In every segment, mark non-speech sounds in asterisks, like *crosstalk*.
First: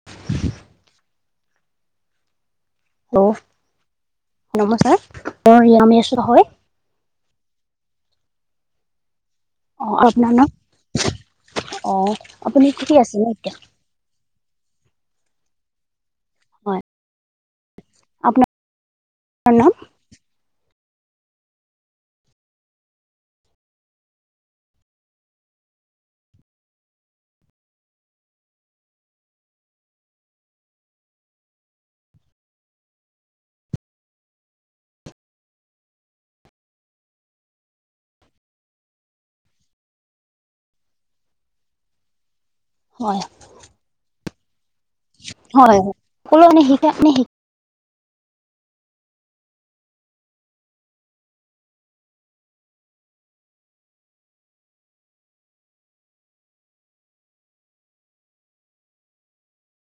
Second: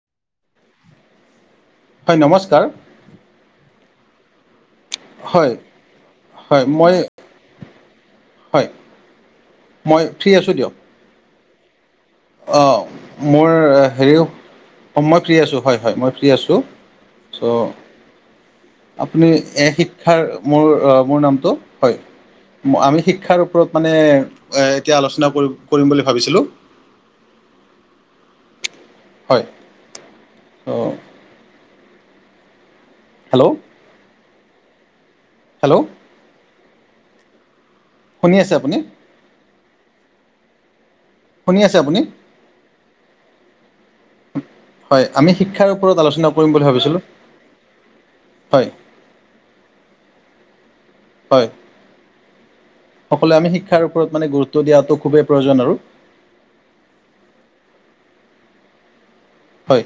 *inaudible* হয় নমস্কাৰ। হেল্ল, নমস্কাৰ। হয় মোৰ ৰিয়ামেশ্বৰ হয় মই হয়। অ মই ফ্ৰী আপোনাৰ নাম। অ। অ আপুনি ঠিকে আছে ন মোৰ এতিয়া হেৰিও। অঁ মই ফ্ৰী আছোঁ। হয় হয় মই ফ্ৰী আছোঁ। হয় চ, আপোনাৰ আপুনি এ নাম শিক্ষাৰ মোৰ মোৰ নামটো হয়। আমি শিক্ষাৰ ওপৰত মানে এতিয়া আলোচনা কৰি কৰিম বুলি ভাবিছিলোঁ। হয়। চ' হেল্ল', হেল্ল', শুনি আছে আপুনি? শুনি আছে আপুনি? হয়। হয়। আমি শিক্ষাৰ হয় হয়। ওপৰত আলোচনা সকলো কৰিম মানে বুলি শিকা ভাবিছিলোঁ। মানে শি হয়। হয়। সকলোৱে আমি শিক্ষাৰ ওপৰত মানে গুৰুত্ব দিয়াটো খুবেই প্ৰয়োজন আৰু হয়।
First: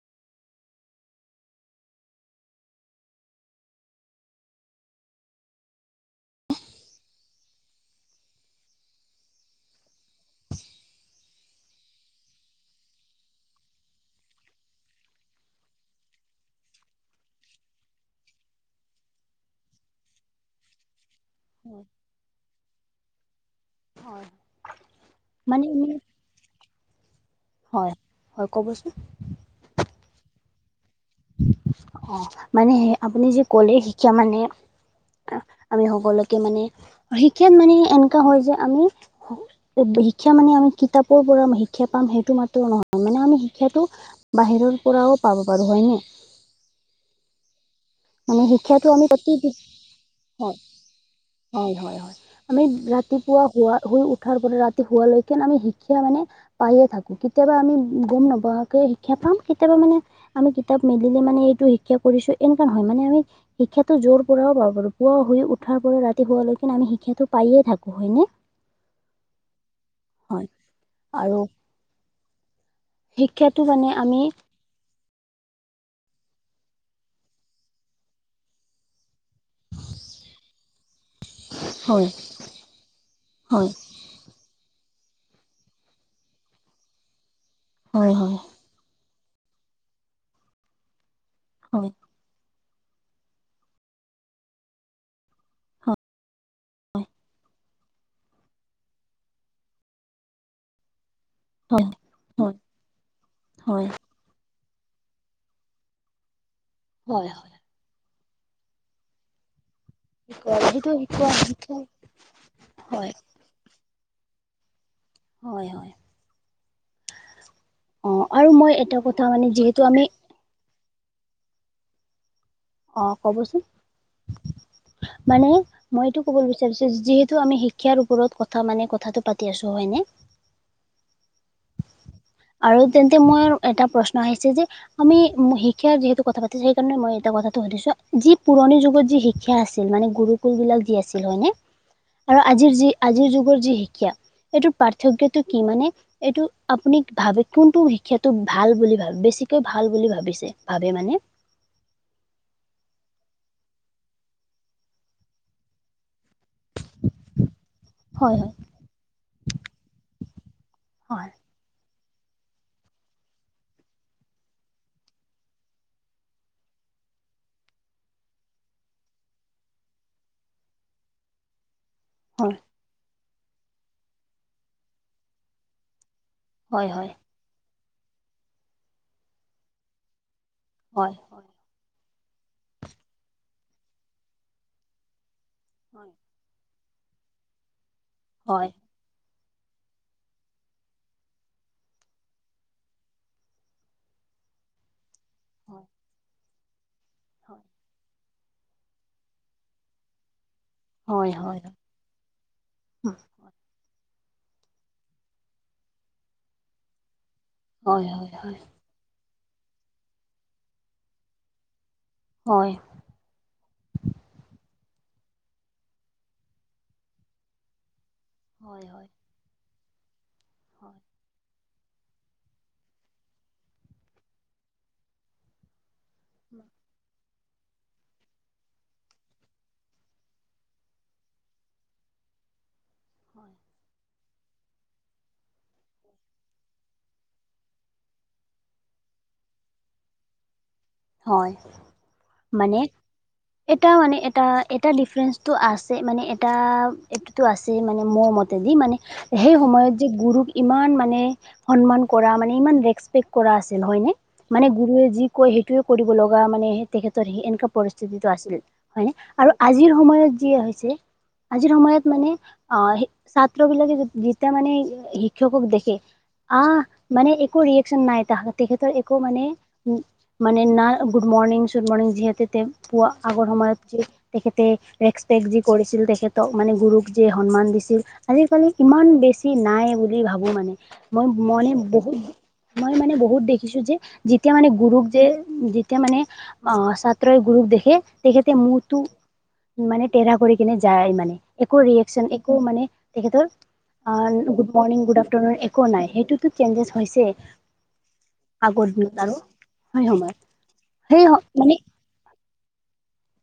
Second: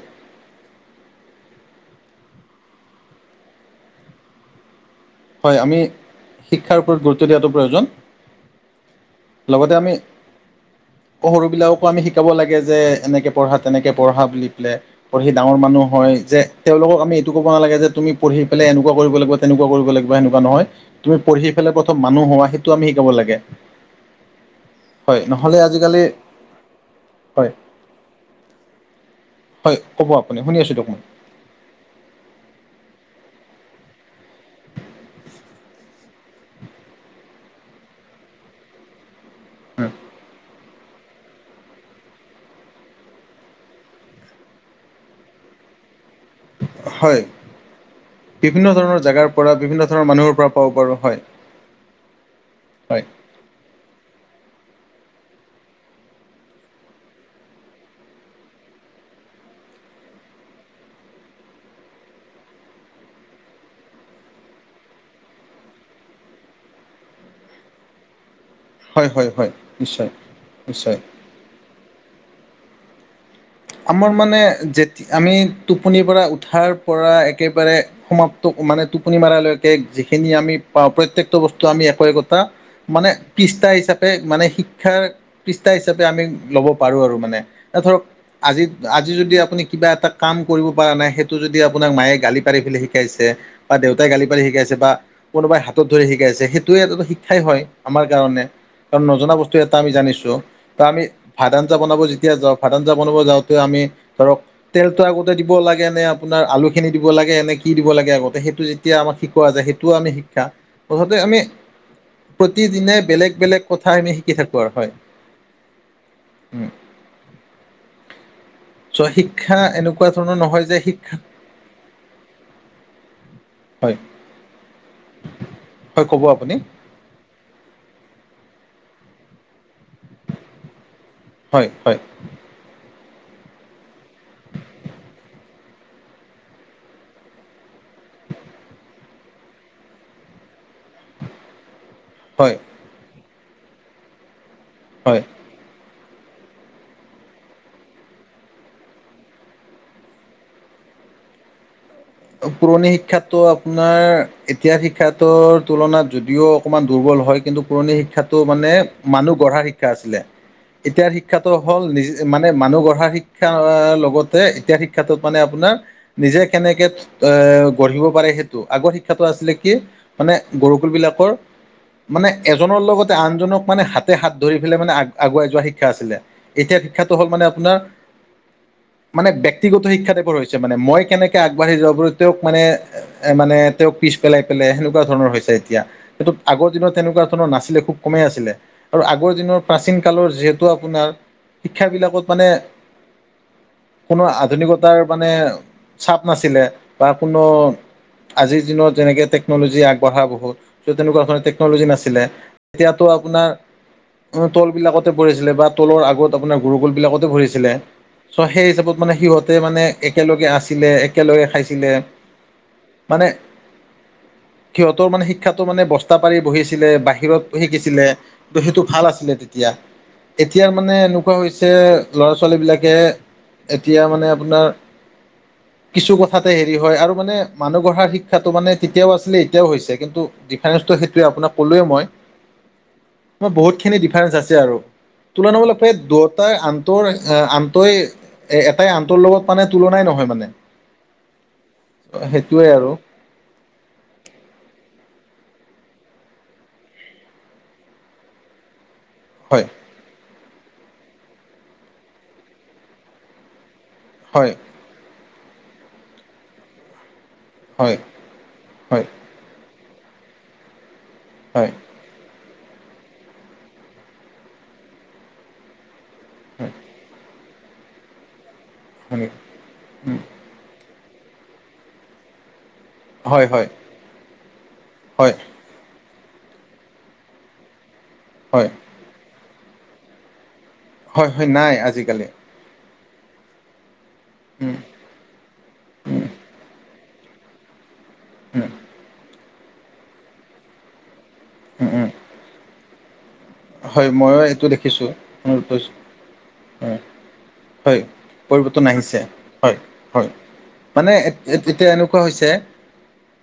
হয় আমি শিক্ষাৰ ওপৰত গুৰুত্ব দিয়াটো প্ৰয়োজন। লগতে আমি। সৰুবিলাককো আমি শিকাব লাগে যে এনেকে পঢ়া তেনেকে পঢ়া বুলি পেলাই। পঢ়ি ডাঙৰ মানুহ হয় যে তেওঁলোকক আমি এইটো ক'ব নালাগে যে তুমি পঢ়ি পেলাই এনেকুৱা কৰিব লাগিব তেনেকুৱা কৰিব লাগিব। সেনেকুৱা নহয়। তুমি পঢ়ি পেলাই প্ৰথম মানুহ হোৱা সেইটো আমি শিকাব লাগে। হয় হয়। নহলে মানে এনে আজিকালি হয়। হয়। হয় ক'বচোন? হয়। ক'ব আপুনি শুনি আছো দিয়ক মই। অ মানে হে আপুনি যে কলে শিক্ষা মানে। আমি সকলোকে মানে শিক্ষা মানে এনেকা হয় যে আমি, শিক্ষা মানে আমি কিতাপৰ পৰা শিক্ষা পাম সেইটো মাত্ৰেও নহয়। ‌ মানে আমি শিক্ষাটো, বাহিৰৰ পৰাও পাব পাৰো হয়নে? হয়। মানে বিভিন্ন শিক্ষাটো ধৰণৰ আমি জেগাৰ প্ৰতি পৰা বিভিন্ন ধৰণৰ মানুহৰ পৰা হয় পাব পাৰু হয়। হয় হয় হয়। আমি হয় ৰাতিপুৱা শুৱা শুই উঠাৰ পৰা ৰাতি শুৱালৈকে আমি শিক্ষা মানে। পায়ে থাকো কেতিয়াবা আমি গম নোপোৱাকে শিক্ষা পাম কেতিয়াবা মানে। আমি কিতাপ মেলিলে মানে এইটো শিক্ষা কৰিছো এনেকুৱা নহয় মানে আমি। শিক্ষাটো যৰ পৰাও পাব পাৰোঁ। পুৱা শুই উঠাৰ পৰা ৰাতি শুৱালৈকে আমি শিক্ষাটো পায়ে থাকো হয়নে। হয় হয় হয় নিশ্চয় হয় নিশ্চয়। আৰু শিক্ষাটো মানে। আমাৰ আমি মানে যেতি আমি টোপনিৰ পৰা উঠাৰ পৰা একেবাৰে। সমাপ্ত মানে টোপনি মাৰালৈকে যিখিনি আমি প্ৰা পইত প্ৰত্যেকটো বস্তু আমি একো হয় একোটা মানে হয় পিষ্ঠা হিচাপে, মানে শিক্ষাৰ পৃষ্ঠা হিচাপে আমি ল'ব পাৰো আৰু মানে ধৰক, হয় হয় আজি আজি যদি আপুনি কিবা এটা কাম কৰিব পাৰা নাই সেইটো যদি হয় আপোনাক মায়ে গালি পাৰি পেলি শিকাইছে বা দেউতাই গালি পাৰি শিকাইছে বা কোনোবাই হাতত হয় ধৰি শিকাইছে সেইটোৱে এটা শিক্ষাই হয়, আমাৰ কাৰণে কাৰণ নজনা বস্তু এটা আমি জানিছো ত আমি, ভাত আঞ্জা হয় বনাব যেতিয়া হয় যাওঁ ভাত আঞ্জা বনাব যাওঁতে আমি হয় ধৰক তেলটো আগতে দিব লাগে নে, আপোনাৰ আলুখিনি দিব হয় লাগে হয় নে, কি দিব লাগে, আগতে সেইটো যেতিয়া আমাৰ শিক পোৱা যায় সেইটোও আমি শিক্ষা। শিকোৱা সেইটো মুঠতে শিকোৱা আমি শিক্ষা প্ৰতিদিনে হয় বেলেগ বেলেগ কথা আমি শিকি থাকো আৰু হয়। হয় হয়। উম। অ আৰু মই এটা চ কথা মানে শিক্ষা যিহেতু আমি এনেকুৱা ধৰণৰ নহয় যে শিক্ষা অ কবচোন। হয় মানে হয় মই এইটো কব আপুনি বিচাৰিছো যিহেতু আমি শিক্ষাৰ ওপৰত কথা মানে কথাটো পাতি আছো হয় নে? হ'য়, হ'য়। আৰু তেন্তে মইৰ এটা প্ৰশ্ন আহিছে যে আমি শিক্ষা যিহেতু কথা পাতিছো সেইকাৰণে মই এটা কথাটো সুধিছো, যি পুৰণি যুগত যি সেয়া আছিল মানে গুৰুকুল বিলাক যি আছিল হয় নে? আৰু হয় আজিৰ যি আজিৰ যুগৰ যি শিক্ষা, এইটোৰ হয় পাৰ্থক্যটো কি মানে এইটো আপুনি ভাবে কোনটো শিক্ষাটো ভাল বুলি ভাবে, বেছিকৈ ভাল বুলি ভাবিছে ভাবে মানে? পুৰণি শিক্ষাতটো আপোনাৰ এতিয়া শিক্ষাৰ তুলনাত যদিও অকমান দুৰ্বল হয় কিন্তু পুৰণি হয় শিক্ষাটো মানে মানুহ গঢ়াৰ শিক্ষা আছিলে, এতিয়াৰ হয় শিক্ষাত হ'ল নিজ মানে মানুহ গঢ়াৰ শিক্ষা লগতে এতিয়া শিক্ষাটোত মানে আপোনাৰ নিজে কেনেকে এ গঢ়িব পাৰে সেইটো। আগৰ শিক্ষাটো আছিলে কি মানে গুৰুকুল বিলাকৰ মানে হয় এজনৰ লগতে আনজনক মানে হাতে- হাত ধৰি পেলাই মানে আগুৱাই যোৱা শিক্ষা আছিলে এতিয়া হয় হয় শিক্ষাটো হ'ল মানে আপোনাৰ মানে ব্যেয়ক্তিগত শিক্ষা দেৱৰ হৈছে মানে, মই হয় হয় হয় কেনেকে আগবাঢ়ি যোৱাব তেওঁক মানে এ মানে তেওঁক পিছ পেলাই, পেলাই সেনেকুৱা ধৰণৰ হৈছে। এতিয়া সেই আগৰ দিনত তেনেকুৱা ধৰণৰ নাছিলে, খুব কমেই আছিলে। হয় আৰু আগৰ দিনৰ প্ৰাচীন কালৰ যিহেতু আপোনাৰ শিক্ষাবিলাকত মানে কোনো আধুনিকতাৰ মানে চাপ নাছিলে বা কোনো আজিৰ দিনত যেনেকে টেকন'লজি আগবঢ়া বহুত, য তেনেকুৱা হয় হয় ধৰণৰ হয় টেকন'লজি নাছিলে, এতিয়াতো আপোনাৰ তল বিলাকতে পঢ়িছিলে বা তলৰ আগত আপোনাৰ গুৰুকোল বিলাকতে পঢ়িছিলে চ হয় হয় হয় সেই হিচাপত মানে সিহঁতে মানে একেলগে আছিলে, একেলগে খাইছিলে, হয়। মানে সিহঁতৰ মানে শিক্ষাটো মানে বস্তা পাৰি বহিছিলে, বাহিৰত শিকিছিলে, ত সেইটো হয় ভাল হয় আছিলে তেতিয়া, এতিয়াৰ মানে হয় এনেকুৱা হৈ হৈছে ছে ল'ৰা -ছোৱালী বিলাকে এতিয়ামানে আপোনাৰ কিছু তাতে হেৰি হয় আৰু মানে মানুহ গঢ়াৰ শিক্ষাটো মানে তেতিয়াও আছিলে, এতিয়াও হৈছে, কিন্তু ডিফাৰেঞ্চসটো সেইটোৱে আপোনাক ক'লোৱে মই। *inaudible* মই হয় বহুত খিনি ডিফাৰেঞ্চ আছে আৰু তুলনামূলক দুটাৰ আন্তৰ এ আনন্তই, এ এটাই আনন্তৰ লগত মানে তুলনাই নহয় মানে। হয় সেইটোৱে মানে আৰু এটা মানে এটা, এটা ডিফাৰেন্ঞ্চটো আছে, মানে এটা এইটোতো আছে মানে মোৰ মতে ইত্যাদি মানে সেই হয় সময়ত যে গুৰুক ইমান মানে সন্মান কৰা, মানে ইমান ৰেচপেক্ট কৰা আছিল হয়নে? হয় মানে গুৰুৱে যি কয় সেইটোৱে কৰিব লগা মানে তেখেতৰ এনেকুৱা হয় পৰিস্থিতি আছিল। হয় হয়নে আৰু আজিৰ সময়ত যি হৈছে, হয় হয় আজিৰ সময়ত মানে অ, ছাত্ৰ বিলাকে যেতিয়া মানে শিক্ষকক দেখে আহ মানে একো ৰিয়েকচন নাই তাহ তেখেতৰ একো মানে। উম মানে না গুড মৰ্ণিং, চুড মৰ্ণিং যিহেতু পুৱা হয় হয় আগৰ সময় তেখেতে হয় হয় ৰেচপেক্ট যি কৰিছিল তেখেতক মানে গুৰুক যি সন্মান দিছিল, আজিকালি হয় ইমান বেছি নাই বুলি ভাবো মানে মই হয় মনে নাই বহুত আজিকালি মই মানে বহুত দেখিছো যে, যেতিয়া মানে গুৰুক যে যেতিয়া মানে অ গুৰুক দেখে, তেখেতে মূৰটো মানে টেৰা কৰি কিনে যায় মানে। একো ৰিয়েকশচন, একো মানে তেখেতৰ হয় ময়ো এইটো গুড মৰ্ণিং, দেখিছোঁ গুড আফটাৰনোন একো নাই সেইটোতো চেঞ্জেছ হৈছে। হয় পৰিৱৰ্তন আগত দিনত আহিছে আৰু। হয় হয় মানে সেই মানে এতিয়া এনেকুৱা হৈছে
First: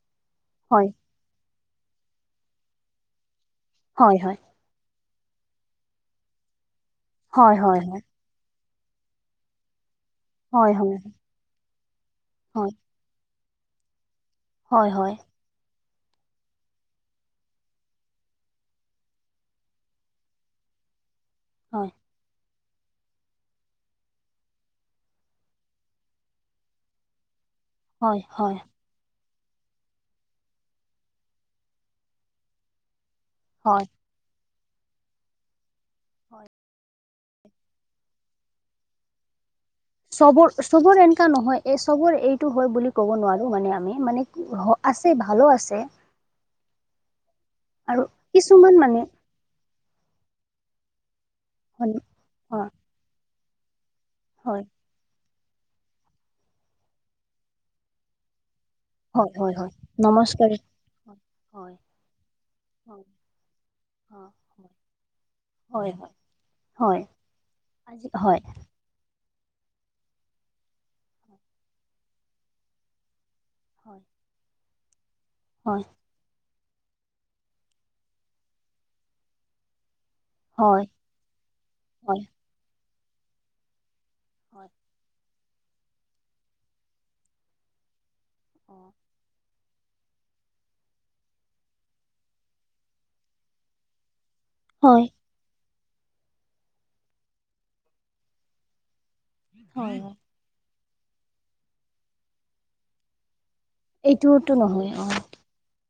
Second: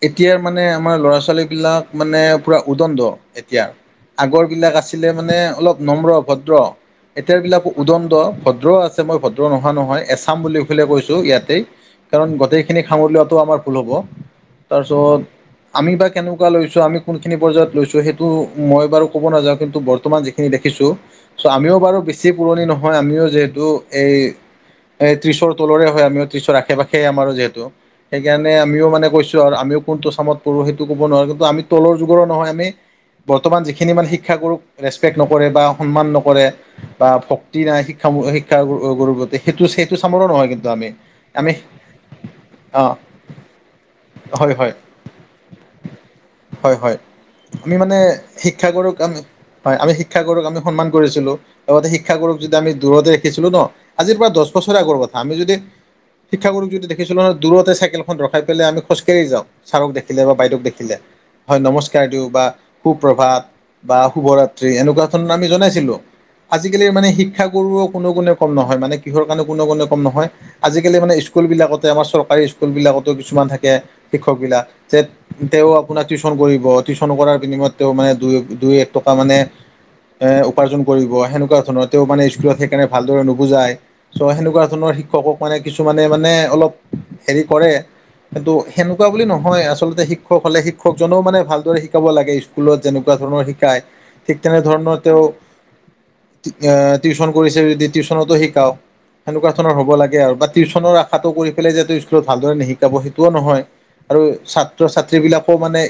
এতিয়াৰ মানে হয় আমাৰ ল'ৰা ছোৱালী বিলাক মানে পুৰা উদণ্ড এতিয়া, হয় হয় আগৰ বিলাক আছ আছিলে মানে অলপ নম্ৰ ভদ্ৰ এতিয়া হয় বিলাক হয় হয় উদণ্ড ভদ্ৰও আছে। মই ভদ্ৰ নোহোৱা নহয় এছাম বুলি হয় কেলে হয় কৈছো ইয়াতেই। কাৰণ হয় গোটেইখিনি সামৰি লোৱাতো আমাৰ ভুল হ'ব। হয় হয় তাৰপিছত আমি বা কেনেকুৱা লৈছো আমি কোনখিনি পৰ্যায়ত লৈছো সেইটো মই বাৰু ক'ব নাযাওঁ। কিন্তু বৰ্তমান যিখিনি দেখিছো চ' আমিও হয় বাৰু বেছি পুৰণি নহয়, আমিও যিহেতু এই এ ত্ৰিশৰ তলৰে হয় আমিও ত্ৰিশৰ আশে-পাশে আমাৰো যিহেতু হয় হয় সেইকাৰণে হয় আমিও মানে কৈছো। আমিও কোনটো চামত পঢো সেইটো ক'ব নোৱাৰো কিন্তু আমি তলৰ যুগৰো নহয় আমি বৰ্তমান হয় যিখিনি শি শিক্ষাগুৰুক ৰেচপেক্ট নকৰে বা সন্মান নকৰে। বা ভক্তি নাই শিক্ষা-শিক্ষা গুৰুৰ গতে সেইটো *unintelligible* নহয় চবৰ কিন্তু আমি চবৰে এনেকা আমি নহয় এই চবৰে এইটো হয় অঁ বুলি ক'ব নোৱাৰো মানে আমি মানে কি হয় হ আছে ভালো আছে। হয়-হয় আমি মানে আৰু কিছুমান শিক্ষাগুৰুক মানে আমি হয় আমি শিক্ষাগুৰুক আমি সন্মান কৰিছিলো লগতে হয় শিক্ষাগুৰুক যদি আমি দূৰতে দেখিছিলো ন, আজিৰ পৰা দহ হয় বছৰে আগৰ কথা, আমি যদি শিক্ষাগুৰুক যদি দেখিছিলো ন দূৰতে চাইকেলখন ৰখাই পেলাই আমি খোজকাঢ়ি হয় যাওঁ হয় হয় ছাৰক দেখিলে বা নমস্কাৰ বাইদেউক দেখিলে হয়, নমস্কাৰ দিওঁ বা হয় সুপ্ৰভাত বা হয় শুভৰাত্ৰি এনেকুৱা ধৰণ আমি হয় জনাইছিলো। হয় আজিকালিৰ হয় মানে শিক্ষাগুৰুও আজি কোনো গুণেই হয় কম নহয় মানে। কিহৰ কাৰণে কোনো কোনে কম নহয়। আজিকালি মানে স্কুল বিলাকতে আমাৰ চৰকাৰী স্কুল বিলাক কিছুমান থাকে হয় শিক্ষক বিলাক যেত তেওঁ হয় আপোনাক টিউশচন কৰিব, টিউশন কৰাৰ বিনিময়ত তেওঁ মানে দুই-দুই এক টকা মানে এ উপাৰ্জন হয় কৰিব সেনেকুৱা ধৰণৰ তেওঁ হয় মানে স্কুলত সেইকাৰণে ভালদৰে নুবুজায়। চ' সেনেকুৱা হয় ধৰণৰ শিক্ষকক মানে কিছুমানে মানে অলপ হেৰি কৰে। কিন্তু অ সেনেকুৱা বুলি নহয় আচলতে শিক শিক্ষক হ'লে শিক্ষকজনেও মানে ভালদৰে শিকাব লাগে স্কুলত যেনেকুৱা ধৰণৰ শিকায়। ঠিক তেনেধৰণৰ হয় তেওঁ টিউচন কৰিছে যদি টিউচনতো শিকাও। সেনেকুৱা ধৰণৰ হব হয় হয় লাগে বা টিউচনৰ আশাটো কৰি পেলাই যেটো স্কুলত ভালদৰে নিশিকাব সেইটোও নহয়। আৰু এইটোতো নহয় অ ছাত্ৰ-ছাত্ৰী বিলাকও মানে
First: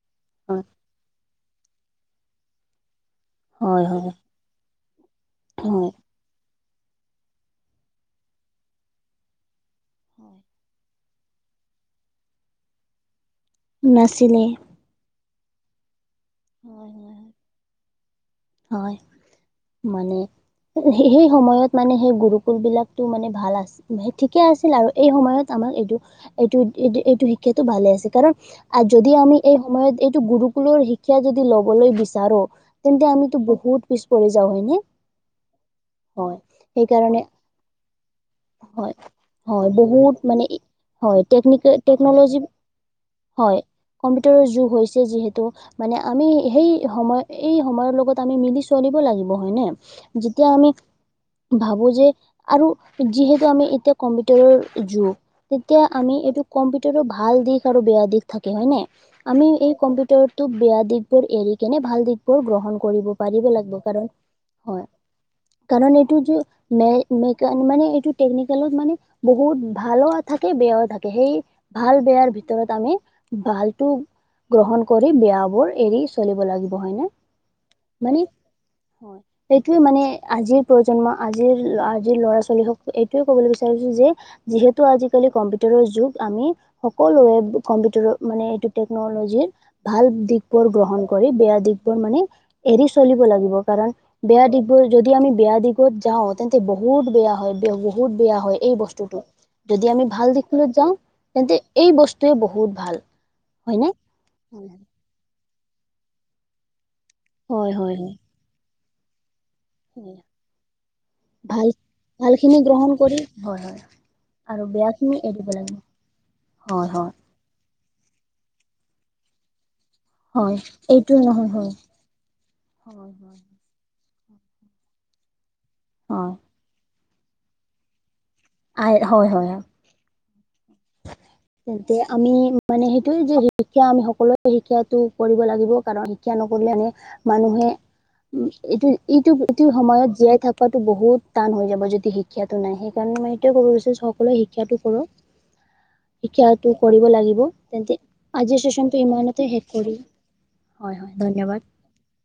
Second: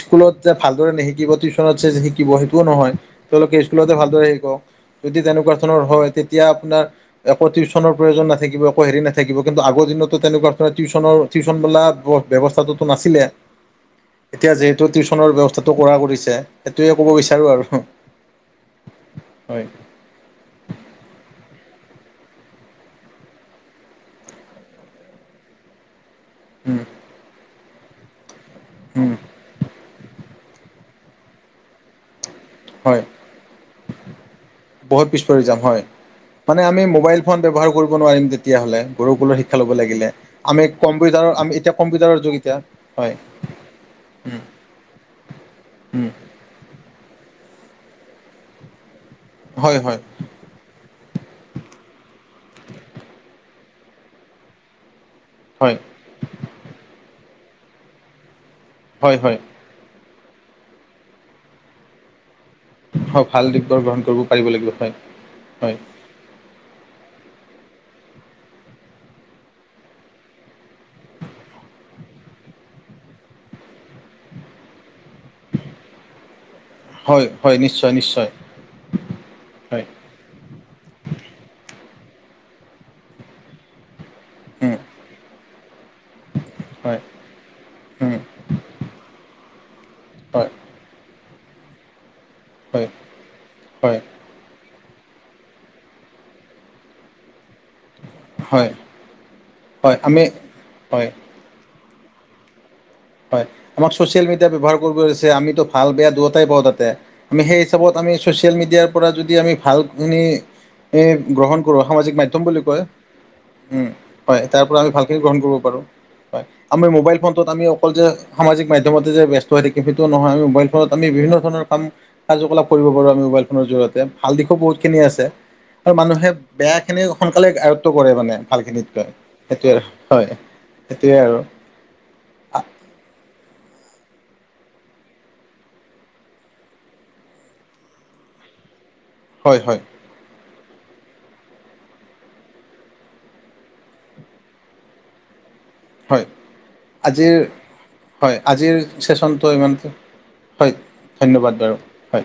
স্কুলত যে হয় ভালদৰে নিশিকিব টিউচনত যে শিকিব সেইটোও নহয়, তেওঁলোকে হয় স্কুলতে হয় ভালদৰে শিকক যদি তেনেকুৱা ধৰণৰ হয় তে তিয়া আপোনাৰ এক টিউচনৰ প্ৰয়োজন নাথাকিব একো হেৰি নাথাকিব কিন্তু আগৰ দিনত তেনেকুৱা ধৰণৰ টিউ টিউচন বোলা ব্যৱস্থাটো নাছিলে। নাছিলে। টো টিউচনৰ ব্যৱস্থাটো কৰা কৰিছে হয় সেইটোয়ে ক'ব হয় বিচাৰো আৰু। হয়, মানে সেই সময়ত মানে সেই গুৰুকুল বিলাকটো মানে ভাল আছি। ঠিকে আছিল আৰু এই সময়ত আমাৰ এইটো এইটো উম, এই এইটো শিক্ষাটো ভালে আছে কাৰণ যদি উম, আমি এই সময়ত এইটো গুৰুকুলৰ শি শিক্ষা যদি ল'বলে বিচাৰো হয় তেন্তে আমি বহুত পিছ পৰি যাওঁ হয়নে। বহুত পিছ পৰি যাম হয়। হয় মানে আমি সেইকাৰণে মোবাইল ফোন ব্যৱহাৰ কৰিব নোৱাৰিম তেতিয়াহ'লে হয় গুৰুকুলৰ শিক্ষা হয় ল'ব লাগিলে? বহুত মানে আমি হয় কম্পিউটাৰৰ আমি টেকনিক এতিয়া কম্পিউটাৰৰ টেকন'লজি যুগিতা হয়। হয় উম, কম্পিউটাৰৰ যুগ হৈছে যিহেতু মানে উম, আমি সেই সময় এই সময়ৰ লগত আমি মিলি চলিব লাগিব হয়নে। হয় হয়। যেতিয়া আমি ভাবোঁ যে আৰু যিহেতু আমি এতিয়া কম্পিউটাৰৰ যুগ। হয় তেতিয়া আমি এইটো কম্পিউটাৰো ভাল দিশ আৰু বেয়া দিশ থাকে হয়নে। হয় হয় আমি এই কম্পিউটাৰত তো বেয়া দিশবোৰ এৰি কেনে ভাল দিশবোৰ গ্ৰহণ কৰিব হয় ভাল পাৰিব লাগব দিশবোৰ গ্ৰহণ কাৰন কৰিব পাৰিব লাগিব হয় হয়। কাৰন টো টো মে মেকান মানে এইটো টেকনিকেলত মানে বহুত ভালও থাকে, বেয়াও থাকে সেই ভাল বেয়াৰ ভিতৰত আমি ভালটো গ্ৰহণ কৰি বিয়াবোৰ এৰি চলিব লাগিব হয়নে? হয় হয় নিশ্চ মানে হয়। এইটোৱে মানে আজিৰ প্ৰজন্ম আজিৰ আজিৰ ল'ৰা - ছোৱালীহক এইটোৱে কবলৈ বিচাৰিছোঁ যে হয় যিহেতু আজিকালি কম্পিউটাৰৰ যুগ, আমি হয় সকলো উম, কম্পিউটাৰ মানে এইটো টেকনলজিৰ ভাল হয় দিশবোৰ গ্ৰহণ কৰি বেয়া দিশবোৰ মানে এৰি হয় চলিব লাগিব কাৰণ হয় বেয়া দিশবোৰ যদি আমি বেয়া দিগত যাওঁ তেন্তে বহুত বেয়া হয় বে হব বহুত বেয়া হয় এই বস্তুটো, যদি আমি ভাল দিশলৈ যাওঁ হয় তেন্তে এই বস্তুৱে বহুত ভাল। হয়, হয়নে? আমাক ছচিয়েল মিডিয়া ব্যৱহাৰ কৰিব দিছে আমিতো ভাল বেয়া দুয়োটাই পাওঁ তাতে। আমি সেই হয় হিচাপত হয় আমি হয় ছ'চিয়েল মিডিয়াৰ পৰা যদি আমি ভালখিনি এ গ্ৰহণ ভাল কৰো সামাজিক ভাল মাধ্যম খিনি বুলি কয় গ্ৰহণ কৰি হয় হয়। উম হয় আৰু তাৰ পৰা বেয়া আমি ভালকে খিনি গ্ৰহণ এৰিব কৰিব লাগিব পাৰো। হয়, আমাৰ মোবাইল ফোনটোত আমি অকল যে সামাজিক মাধ্যমতে যে ব্যস্ত হয় নিকি সেইটো নহয় আমি হয় মোবাইল ফোনত আমি এইটো বিভিন্ন নহয় ধৰণৰ হয় কাম কাৰ্য কলাপ কৰিব পাৰো হয় আমি হয় মোবাইল ফোনৰ জৰিয়তে, ভাল দিশো বহুতখিনি আছে আৰু মানুহে হয় বেয়াখিনি সোনকালে আয়ত্ব কৰে মানে ভাল আই খিনিতকৈ হয় হয় হয় সেইটোৱে হয় সেইটোৱে আৰু। তেন্তে আমি মানে সেইটোয়ে যে শিক্ষা আমি সকলোৱে শিক্ষাটো কৰিব লাগিব কাৰণ শিক্ষা নকৰিলে আমি মানুহে উম এইটো ইটো হয় এইটো হয় সময়ত জীয়াই থা হয়তো বহুত টান হৈ যাব যদি শিক্ষাতো নাই সেইকাৰণেই মই এইটোয়ে ক'ব বিচাৰিছো সকলোৱে শিক্ষাটো কৰক। হয়, শিক্ষাটো কৰিব আজিৰ লাগিব তেন্তে হয় আজিৰ চেচনটো শেষ ইমানতে কৰিম হয় ধন্যবাদ বাৰু। হয়